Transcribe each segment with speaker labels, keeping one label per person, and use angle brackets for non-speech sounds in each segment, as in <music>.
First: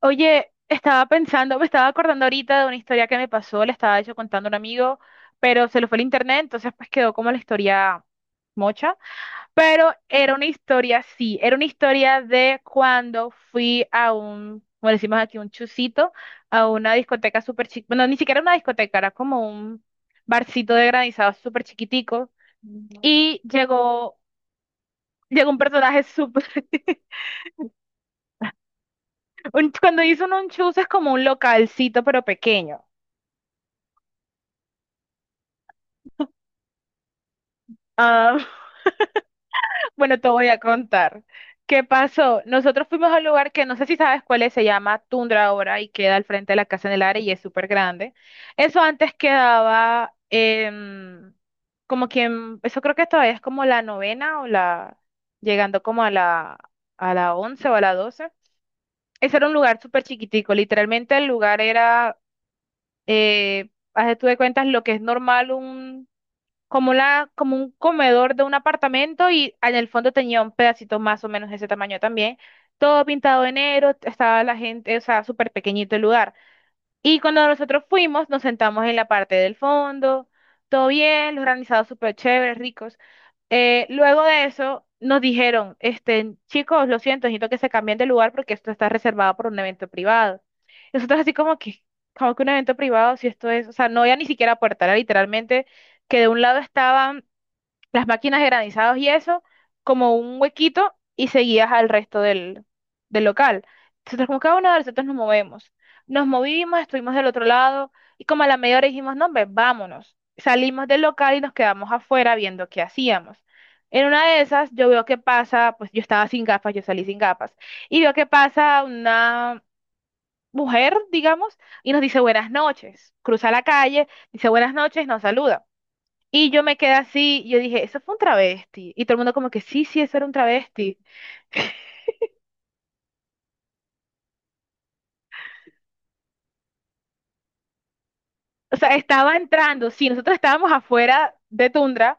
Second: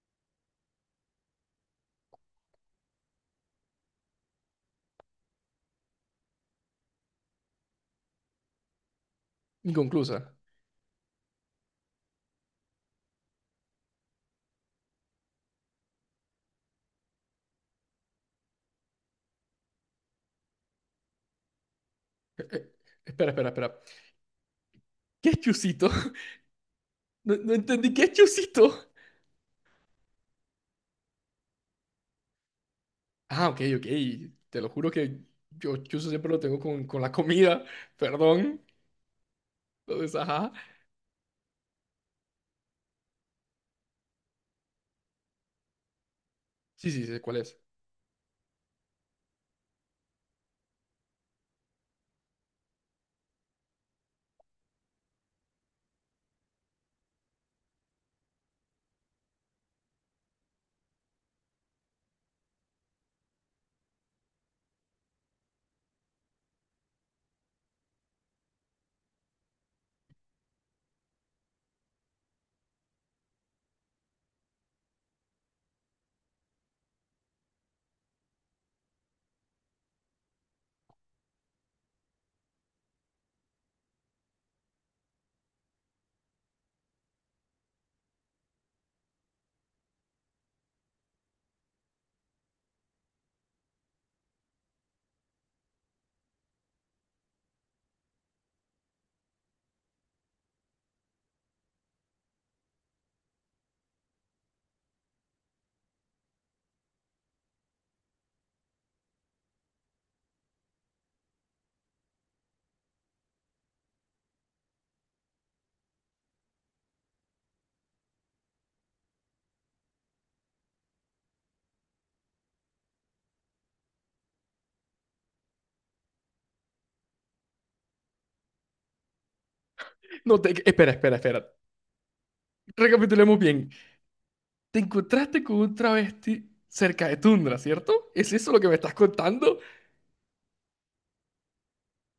Speaker 1: Oye, estaba pensando, me estaba acordando ahorita de una historia que me pasó, le estaba yo contando a un amigo, pero se lo fue el internet, entonces pues quedó como la historia mocha, pero
Speaker 2: Inconclusa.
Speaker 1: era una historia, sí, era una historia de cuando fui a un, como decimos aquí, un chusito, a una discoteca súper chiquita, bueno, ni siquiera una discoteca, era como un barcito de granizado súper chiquitico,
Speaker 2: Eh, eh, Espera,
Speaker 1: y
Speaker 2: espera, espera. ¿Qué es
Speaker 1: llegó un
Speaker 2: Chusito?
Speaker 1: personaje
Speaker 2: <laughs>
Speaker 1: súper, <laughs>
Speaker 2: No, no entendí. ¿Qué es Chusito?
Speaker 1: cuando hizo un chus es como un localcito pero pequeño.
Speaker 2: Ah, ok, ok. Te lo juro que yo Chuso siempre lo tengo con la comida. <laughs>
Speaker 1: Ah,
Speaker 2: Perdón.
Speaker 1: <laughs>
Speaker 2: Entonces,
Speaker 1: bueno, te voy
Speaker 2: ajá.
Speaker 1: a contar. ¿Qué pasó? Nosotros fuimos a un lugar que no sé si sabes cuál es, se llama Tundra ahora y queda al frente de la Casa
Speaker 2: Sí,
Speaker 1: en el
Speaker 2: sí, sé
Speaker 1: área y
Speaker 2: cuál
Speaker 1: es
Speaker 2: es.
Speaker 1: súper grande. Eso antes quedaba como quien, eso creo que todavía es como la novena o la, llegando como a la once o a la doce. Ese era un lugar súper chiquitico, literalmente el lugar era, haz de tú de cuentas lo que es normal un como la, como un comedor de un apartamento y en el fondo tenía un pedacito más o menos de ese tamaño también. Todo pintado de negro, estaba la gente, o sea, súper pequeñito el lugar. Y cuando nosotros fuimos, nos sentamos en la parte del fondo, todo bien, los granizados súper chéveres, ricos. Luego de eso, nos dijeron, este, chicos, lo siento, necesito que se cambien de lugar porque esto está reservado por un evento privado. Y nosotros así como que un evento privado, si esto es, o sea, no había ni siquiera puerta, era literalmente que de un lado estaban las máquinas de granizados y eso, como un huequito y seguías al resto del local. Nosotros como cada uno de nosotros nos movemos. Nos movimos, estuvimos del otro lado y como a la media hora dijimos, no, hombre, vámonos. Salimos del local y nos quedamos afuera viendo qué hacíamos. En una de esas yo veo que pasa, pues yo estaba sin gafas, yo salí sin gafas, y veo que pasa una mujer, digamos, y nos dice buenas noches. Cruza la calle, dice buenas noches, nos saluda. Y yo me quedé así, y yo dije, eso fue un travesti. Y todo el mundo como que, sí, sí, eso era un
Speaker 2: No, te... espera,
Speaker 1: travesti.
Speaker 2: espera, espera. Recapitulemos bien. Te encontraste con un travesti cerca de Tundra, ¿cierto? ¿Es eso lo que me
Speaker 1: O
Speaker 2: estás
Speaker 1: sea, estaba
Speaker 2: contando?
Speaker 1: entrando, sí, nosotros estábamos afuera de Tundra,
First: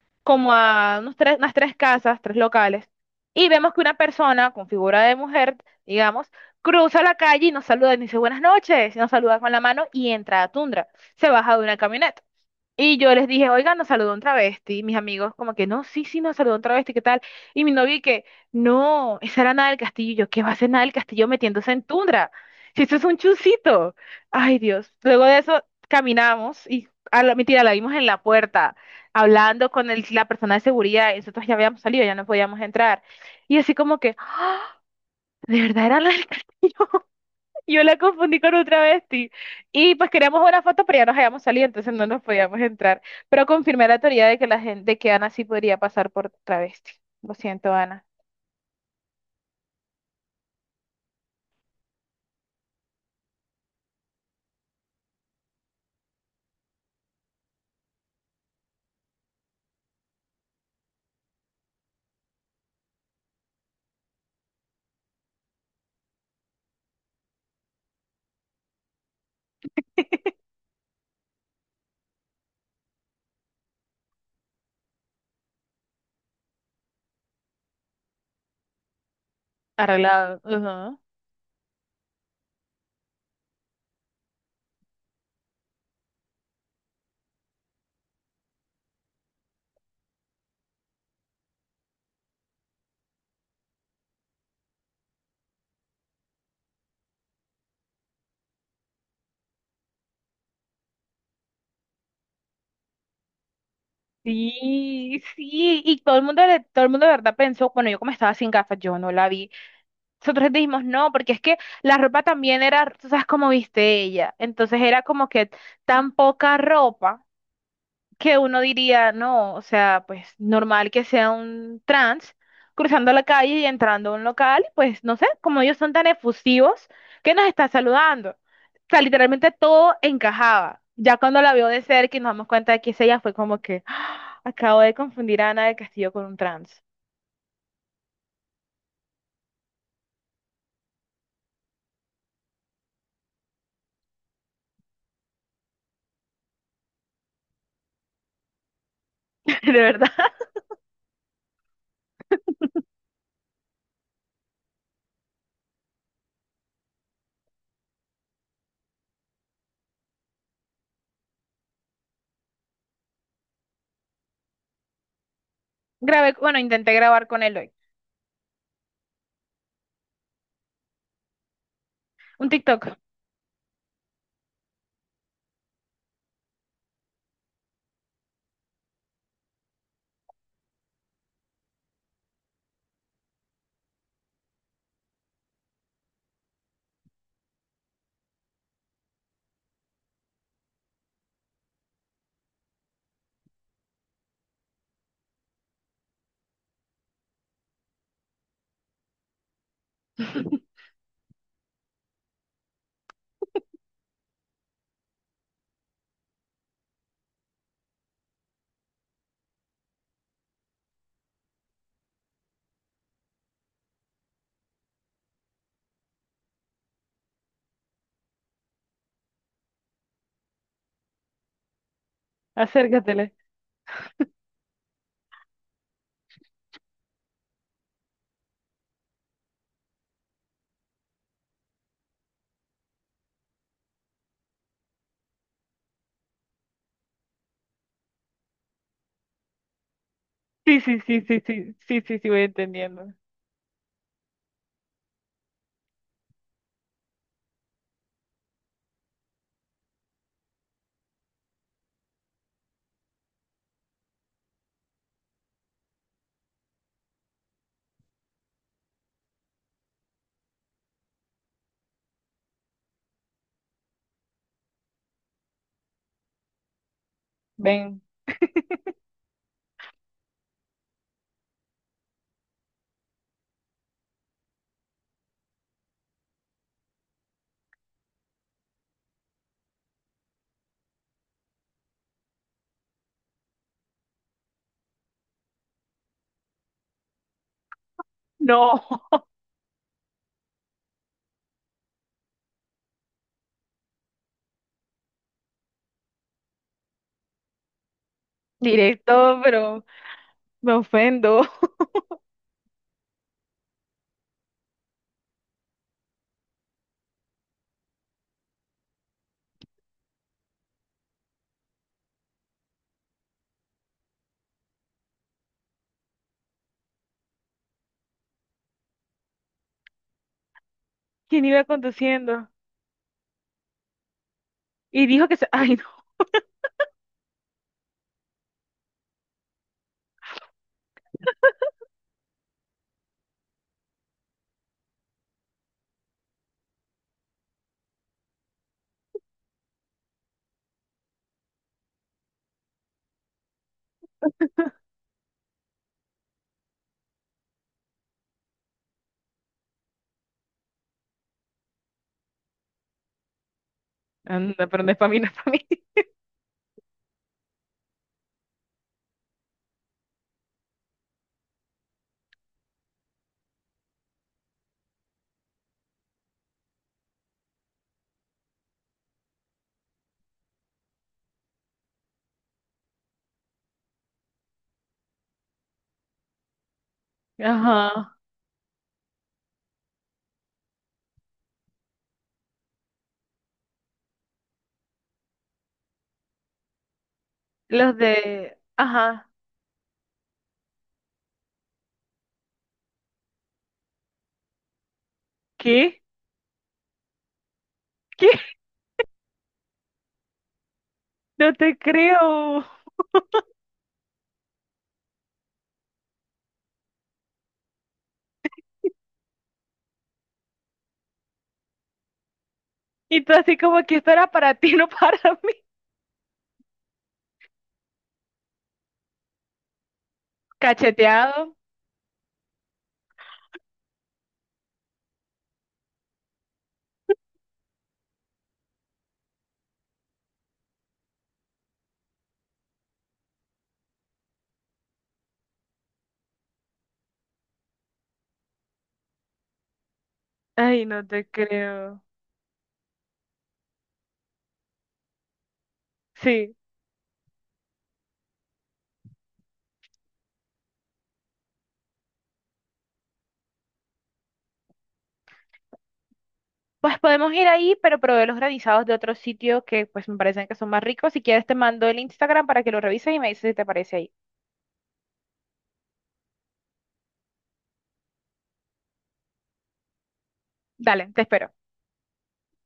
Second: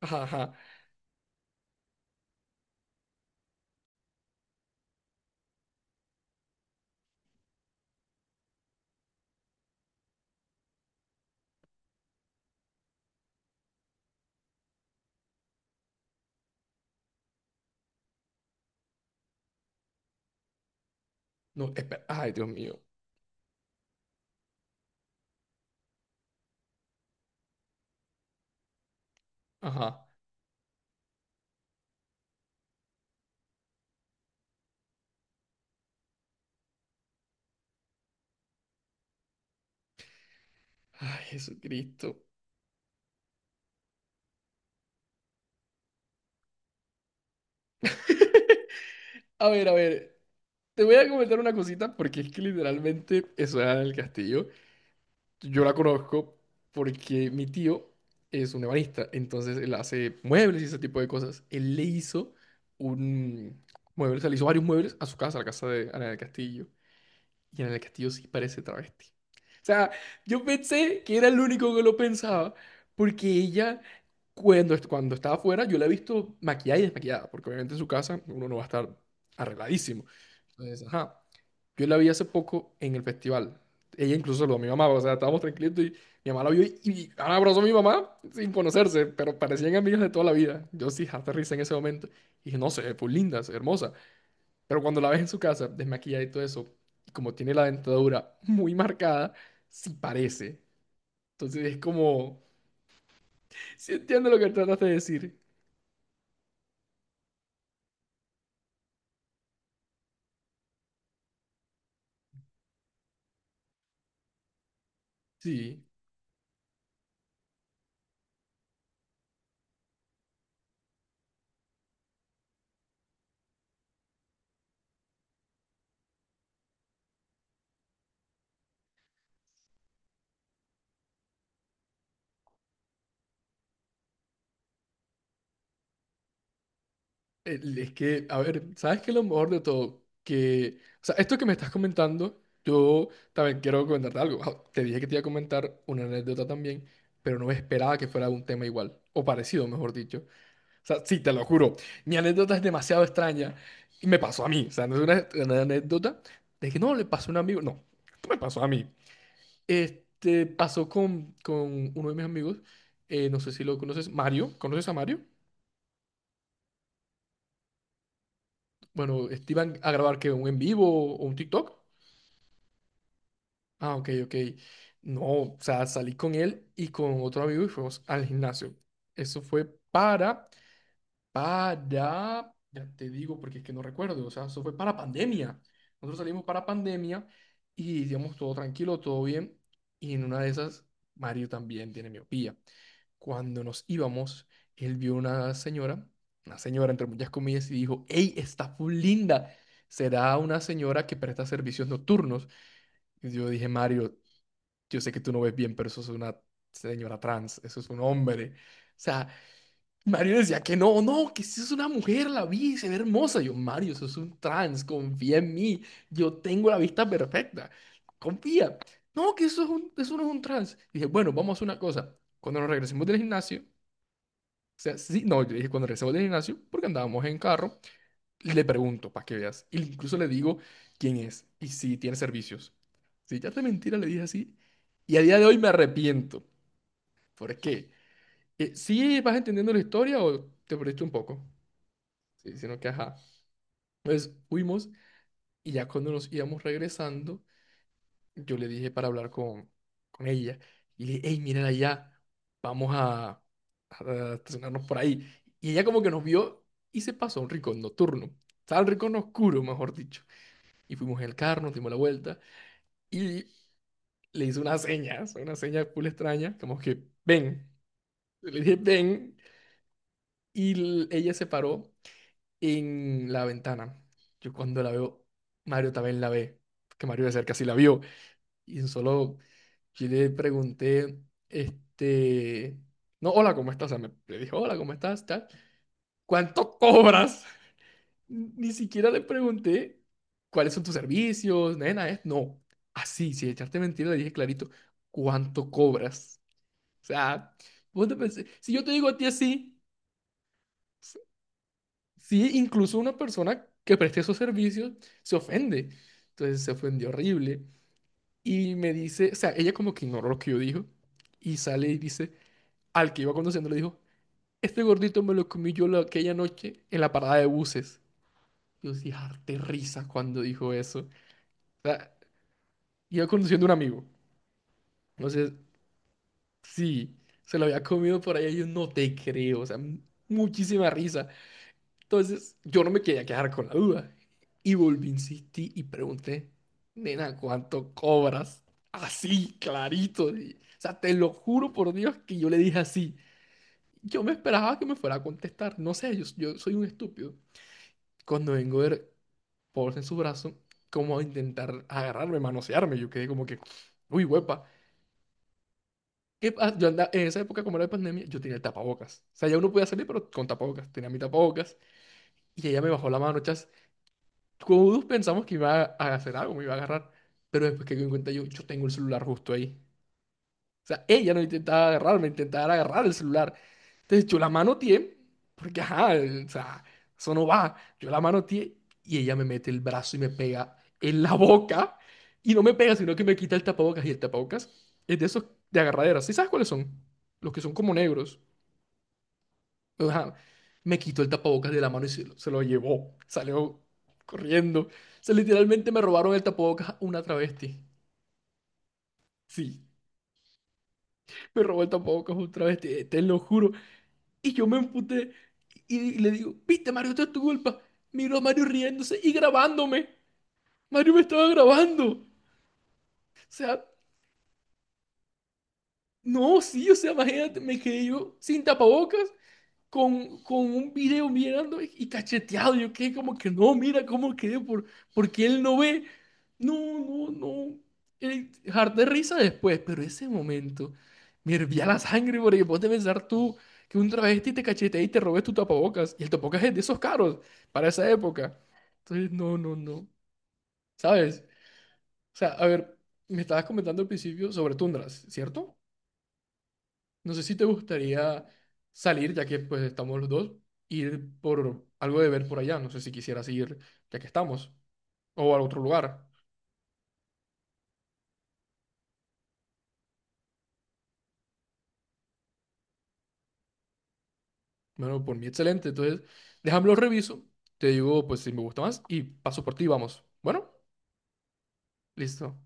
Speaker 2: Ajá,
Speaker 1: como
Speaker 2: ajá.
Speaker 1: a unos tres, unas tres casas, tres locales, y vemos que una persona con figura de mujer, digamos, cruza la calle y nos saluda, y nos dice buenas noches, y nos saluda con la mano y entra a Tundra. Se baja de una camioneta. Y yo les dije, oigan, nos saludó un travesti. Mis amigos, como que no, sí, sí, nos saludó un travesti, ¿qué tal? Y mi novio, y que no, esa era Nada del Castillo. Y yo, ¿qué va a hacer Nada del Castillo
Speaker 2: No,
Speaker 1: metiéndose en
Speaker 2: espera.
Speaker 1: tundra?
Speaker 2: Ay, Dios mío.
Speaker 1: Si eso es un chusito. Ay, Dios. Luego de eso, caminamos y, a la, mentira, la vimos en la puerta, hablando con
Speaker 2: Ajá.
Speaker 1: la persona de seguridad. Y nosotros ya habíamos salido, ya no podíamos entrar. Y así, como que, ¿de verdad era Nada? Yo la confundí con un travesti. Y pues queríamos una foto, pero ya nos
Speaker 2: Ay,
Speaker 1: habíamos salido, entonces no nos
Speaker 2: Jesucristo.
Speaker 1: podíamos entrar. Pero confirmé la teoría de que la gente, de que Ana sí podría pasar por travesti. Lo siento, Ana.
Speaker 2: A ver, a ver. Te voy a comentar una cosita porque es que literalmente eso era en el castillo. Yo la conozco porque mi tío es un ebanista, entonces él hace muebles y ese tipo de cosas. Él le hizo un mueble, o sea, le hizo varios muebles a su casa, a la casa de Ana del Castillo. Y Ana del Castillo sí parece travesti. O sea, yo pensé que era el único que lo pensaba porque ella, cuando, cuando estaba afuera, yo la he visto maquillada y desmaquillada, porque obviamente en su casa uno no va a estar arregladísimo.
Speaker 1: Arreglado.
Speaker 2: Entonces,
Speaker 1: Ujú.
Speaker 2: ajá. Yo la vi hace poco en el festival. Ella incluso saludó a mi mamá, o sea, estábamos tranquilitos y mi mamá la vio y ahora abrazó a mi mamá sin conocerse, pero parecían amigas de toda la vida. Yo sí, hasta risa en ese momento. Y dije, no sé, fue linda, es hermosa. Pero cuando la ves en su casa, desmaquillada y todo eso, y como tiene la dentadura muy marcada, sí parece. Entonces es como, sí entiendo lo que trataste de
Speaker 1: Sí,
Speaker 2: decir.
Speaker 1: sí, y todo el mundo, todo el mundo de verdad pensó, bueno, yo como estaba sin gafas, yo no la vi. Nosotros dijimos no, porque es que la ropa también era, tú sabes cómo viste ella, entonces era como que
Speaker 2: Sí.
Speaker 1: tan poca ropa que uno diría, no, o sea, pues normal que sea un trans cruzando la calle y entrando a un local, pues no sé, como ellos son tan efusivos, que nos está saludando. O sea, literalmente todo encajaba. Ya cuando la vio de cerca y nos damos cuenta de que es ella, fue como que, "Ah, acabo de confundir a Ana del Castillo con un trans".
Speaker 2: Es que, a ver, ¿sabes qué es lo mejor de todo? Que, o sea, esto que me estás comentando, yo también quiero comentarte algo. Ah, te dije que te iba a comentar una anécdota también, pero no esperaba que fuera un tema igual, o
Speaker 1: <laughs>
Speaker 2: parecido,
Speaker 1: De
Speaker 2: mejor
Speaker 1: verdad.
Speaker 2: dicho. O sea, sí, te lo juro, mi anécdota es demasiado extraña y me pasó a mí. O sea, no es una anécdota de que no le pasó a un amigo, no, esto me pasó a mí. Este, pasó con uno de mis amigos, no sé si lo conoces, Mario, ¿conoces a Mario?
Speaker 1: Grabé, bueno, intenté grabar con él hoy.
Speaker 2: Bueno, este, ¿iban a grabar que un en vivo o un TikTok?
Speaker 1: Un TikTok.
Speaker 2: Ah, ok, ok. No, o sea, salí con él y con otro amigo y fuimos al gimnasio. Eso fue para para, ya te digo porque es que no recuerdo, o sea, eso fue para pandemia. Nosotros salimos para pandemia y digamos todo tranquilo, todo bien. Y en una de esas, Mario también tiene miopía. Cuando nos íbamos, él vio una señora entre muchas comillas, y dijo, ¡Ey, está full linda! Será una
Speaker 1: <laughs>
Speaker 2: señora que presta servicios nocturnos. Y yo dije, Mario, yo sé que tú no ves bien, pero eso es una señora trans, eso es un hombre. O sea, Mario decía que no, no, que si es una mujer, la vi, se ve hermosa. Yo, Mario, sos un trans, confía en mí, yo tengo la vista perfecta, confía. No, que eso es un, eso no es un trans. Dije, bueno, vamos a hacer una cosa. Cuando nos regresemos del
Speaker 1: Acércatele.
Speaker 2: gimnasio, o sea, sí, no, yo dije, cuando regresemos del gimnasio, porque andábamos en carro, le pregunto, para que veas. Y incluso le digo quién es y si tiene servicios. Si ya te mentira, le dije así. Y a día de hoy me arrepiento. ¿Por qué? ¿Sí vas entendiendo la historia o te
Speaker 1: Sí, sí,
Speaker 2: perdiste un
Speaker 1: sí, sí,
Speaker 2: poco?
Speaker 1: sí, sí, sí, sí, voy
Speaker 2: Sí, sino que
Speaker 1: entendiendo.
Speaker 2: ajá. Entonces fuimos y ya cuando nos íbamos regresando, yo le dije para hablar con ella. Y le dije, hey, miren allá, vamos a, a estacionarnos por ahí. Y ella como que nos vio y se pasó a un rincón nocturno. Estaba el rincón oscuro, mejor dicho. Y fuimos en el carro, nos dimos la vuelta y le hice una seña, o sea, una seña full extraña, como que ven.
Speaker 1: Ven.
Speaker 2: Le dije, ven. Y ella se paró en la ventana. Yo cuando la veo, Mario también la ve, porque Mario de cerca sí la vio. Y solo yo le pregunté, este, no, hola, ¿cómo estás? O sea, me, le dije, hola, ¿cómo estás? Tal. ¿Cuánto cobras? Ni
Speaker 1: No,
Speaker 2: siquiera le
Speaker 1: <laughs>
Speaker 2: pregunté cuáles son tus servicios, nena, es, no. Así, sin echarte mentira, le dije clarito, ¿cuánto cobras? O sea, vos te pensé, si yo te digo a ti
Speaker 1: directo,
Speaker 2: así,
Speaker 1: pero... Me ofendo. <laughs>
Speaker 2: sí, incluso una persona que preste esos servicios se ofende. Entonces se ofendió horrible. Y me dice, o sea, ella como que ignoró lo que yo dijo. Y sale y dice, al que iba conduciendo le dijo, este gordito me lo comí yo aquella noche en la parada de buses. Yo sí, harté risa cuando dijo eso.
Speaker 1: ¿Quién iba
Speaker 2: O sea,
Speaker 1: conduciendo?
Speaker 2: iba conduciendo un amigo.
Speaker 1: Y dijo que se...
Speaker 2: Entonces,
Speaker 1: <laughs> Ay, no.
Speaker 2: sí, se lo había comido por ahí. Y yo no te creo. O sea, muchísima risa. Entonces, yo no me quería quedar con la duda. Y volví, insistí y pregunté, nena, ¿cuánto cobras? Así, clarito. O sea, te lo juro por Dios que yo le dije así. Yo me esperaba que me fuera a contestar. No sé, yo soy un estúpido. Cuando vengo a ver Paul en su brazo, como a intentar agarrarme, manosearme, yo quedé como que, uy,
Speaker 1: Anda,
Speaker 2: huepa.
Speaker 1: pero no es para mí, no es para mí.
Speaker 2: Yo andaba, en esa época, como era de pandemia, yo tenía el tapabocas. O sea, ya uno podía salir, pero con tapabocas. Tenía mi tapabocas. Y ella me bajó la mano. Todos pensamos que iba a hacer algo, me iba a agarrar. Pero después que me di cuenta yo, yo tengo el celular justo ahí. O sea, ella no intentaba agarrarme, intentaba agarrar el celular. Entonces yo la manoteé, porque ajá, o sea, eso no va. Yo
Speaker 1: Ajá.
Speaker 2: la manoteé y ella me mete el brazo y me pega en la boca. Y no me pega, sino que me quita el tapabocas. Y el tapabocas es de esos de agarradera. ¿Sí sabes cuáles son? Los que son como
Speaker 1: Los
Speaker 2: negros.
Speaker 1: de... Ajá.
Speaker 2: O sea, me quitó el tapabocas de la mano y se lo llevó. Salió corriendo. O sea, literalmente me
Speaker 1: ¿Qué?
Speaker 2: robaron el tapabocas una travesti.
Speaker 1: ¿Qué?
Speaker 2: Sí,
Speaker 1: No
Speaker 2: me
Speaker 1: te
Speaker 2: robó el tapabocas un
Speaker 1: creo.
Speaker 2: travesti, te lo juro. Y yo me emputé y le digo, viste, Mario, esto es tu culpa. Miro a Mario riéndose y grabándome. Mario me estaba grabando. O
Speaker 1: Y tú así como
Speaker 2: sea,
Speaker 1: que esto era para ti, <laughs> no para mí.
Speaker 2: no, sí, o sea, imagínate, me quedé yo sin tapabocas con un video
Speaker 1: Cacheteado.
Speaker 2: mirando y cacheteado. Yo quedé como que no, mira cómo quedé, porque él no ve. No, no, no. Harté risa después, pero ese momento me hervía la sangre porque vos puedes pensar tú que un travesti te cachetea y te robes tu tapabocas. Y el tapabocas es de esos caros para esa época. Entonces, no, no, no.
Speaker 1: Ay, no te
Speaker 2: ¿Sabes?
Speaker 1: creo.
Speaker 2: O sea, a ver, me estabas comentando al principio sobre tundras, ¿cierto?
Speaker 1: Sí.
Speaker 2: No sé si te gustaría salir, ya que pues estamos los dos, ir por algo de ver por allá. No sé si quisieras ir, ya que estamos, o a otro lugar.
Speaker 1: Pues podemos ir ahí, pero probé los granizados de otro sitio que pues me parecen que son más ricos. Si quieres te mando el Instagram para que lo revises y me dices si te parece ahí.
Speaker 2: Bueno, por mí excelente. Entonces, déjame lo reviso. Te digo, pues si me gusta más y paso por ti, vamos. Bueno,
Speaker 1: Dale, te espero.
Speaker 2: listo.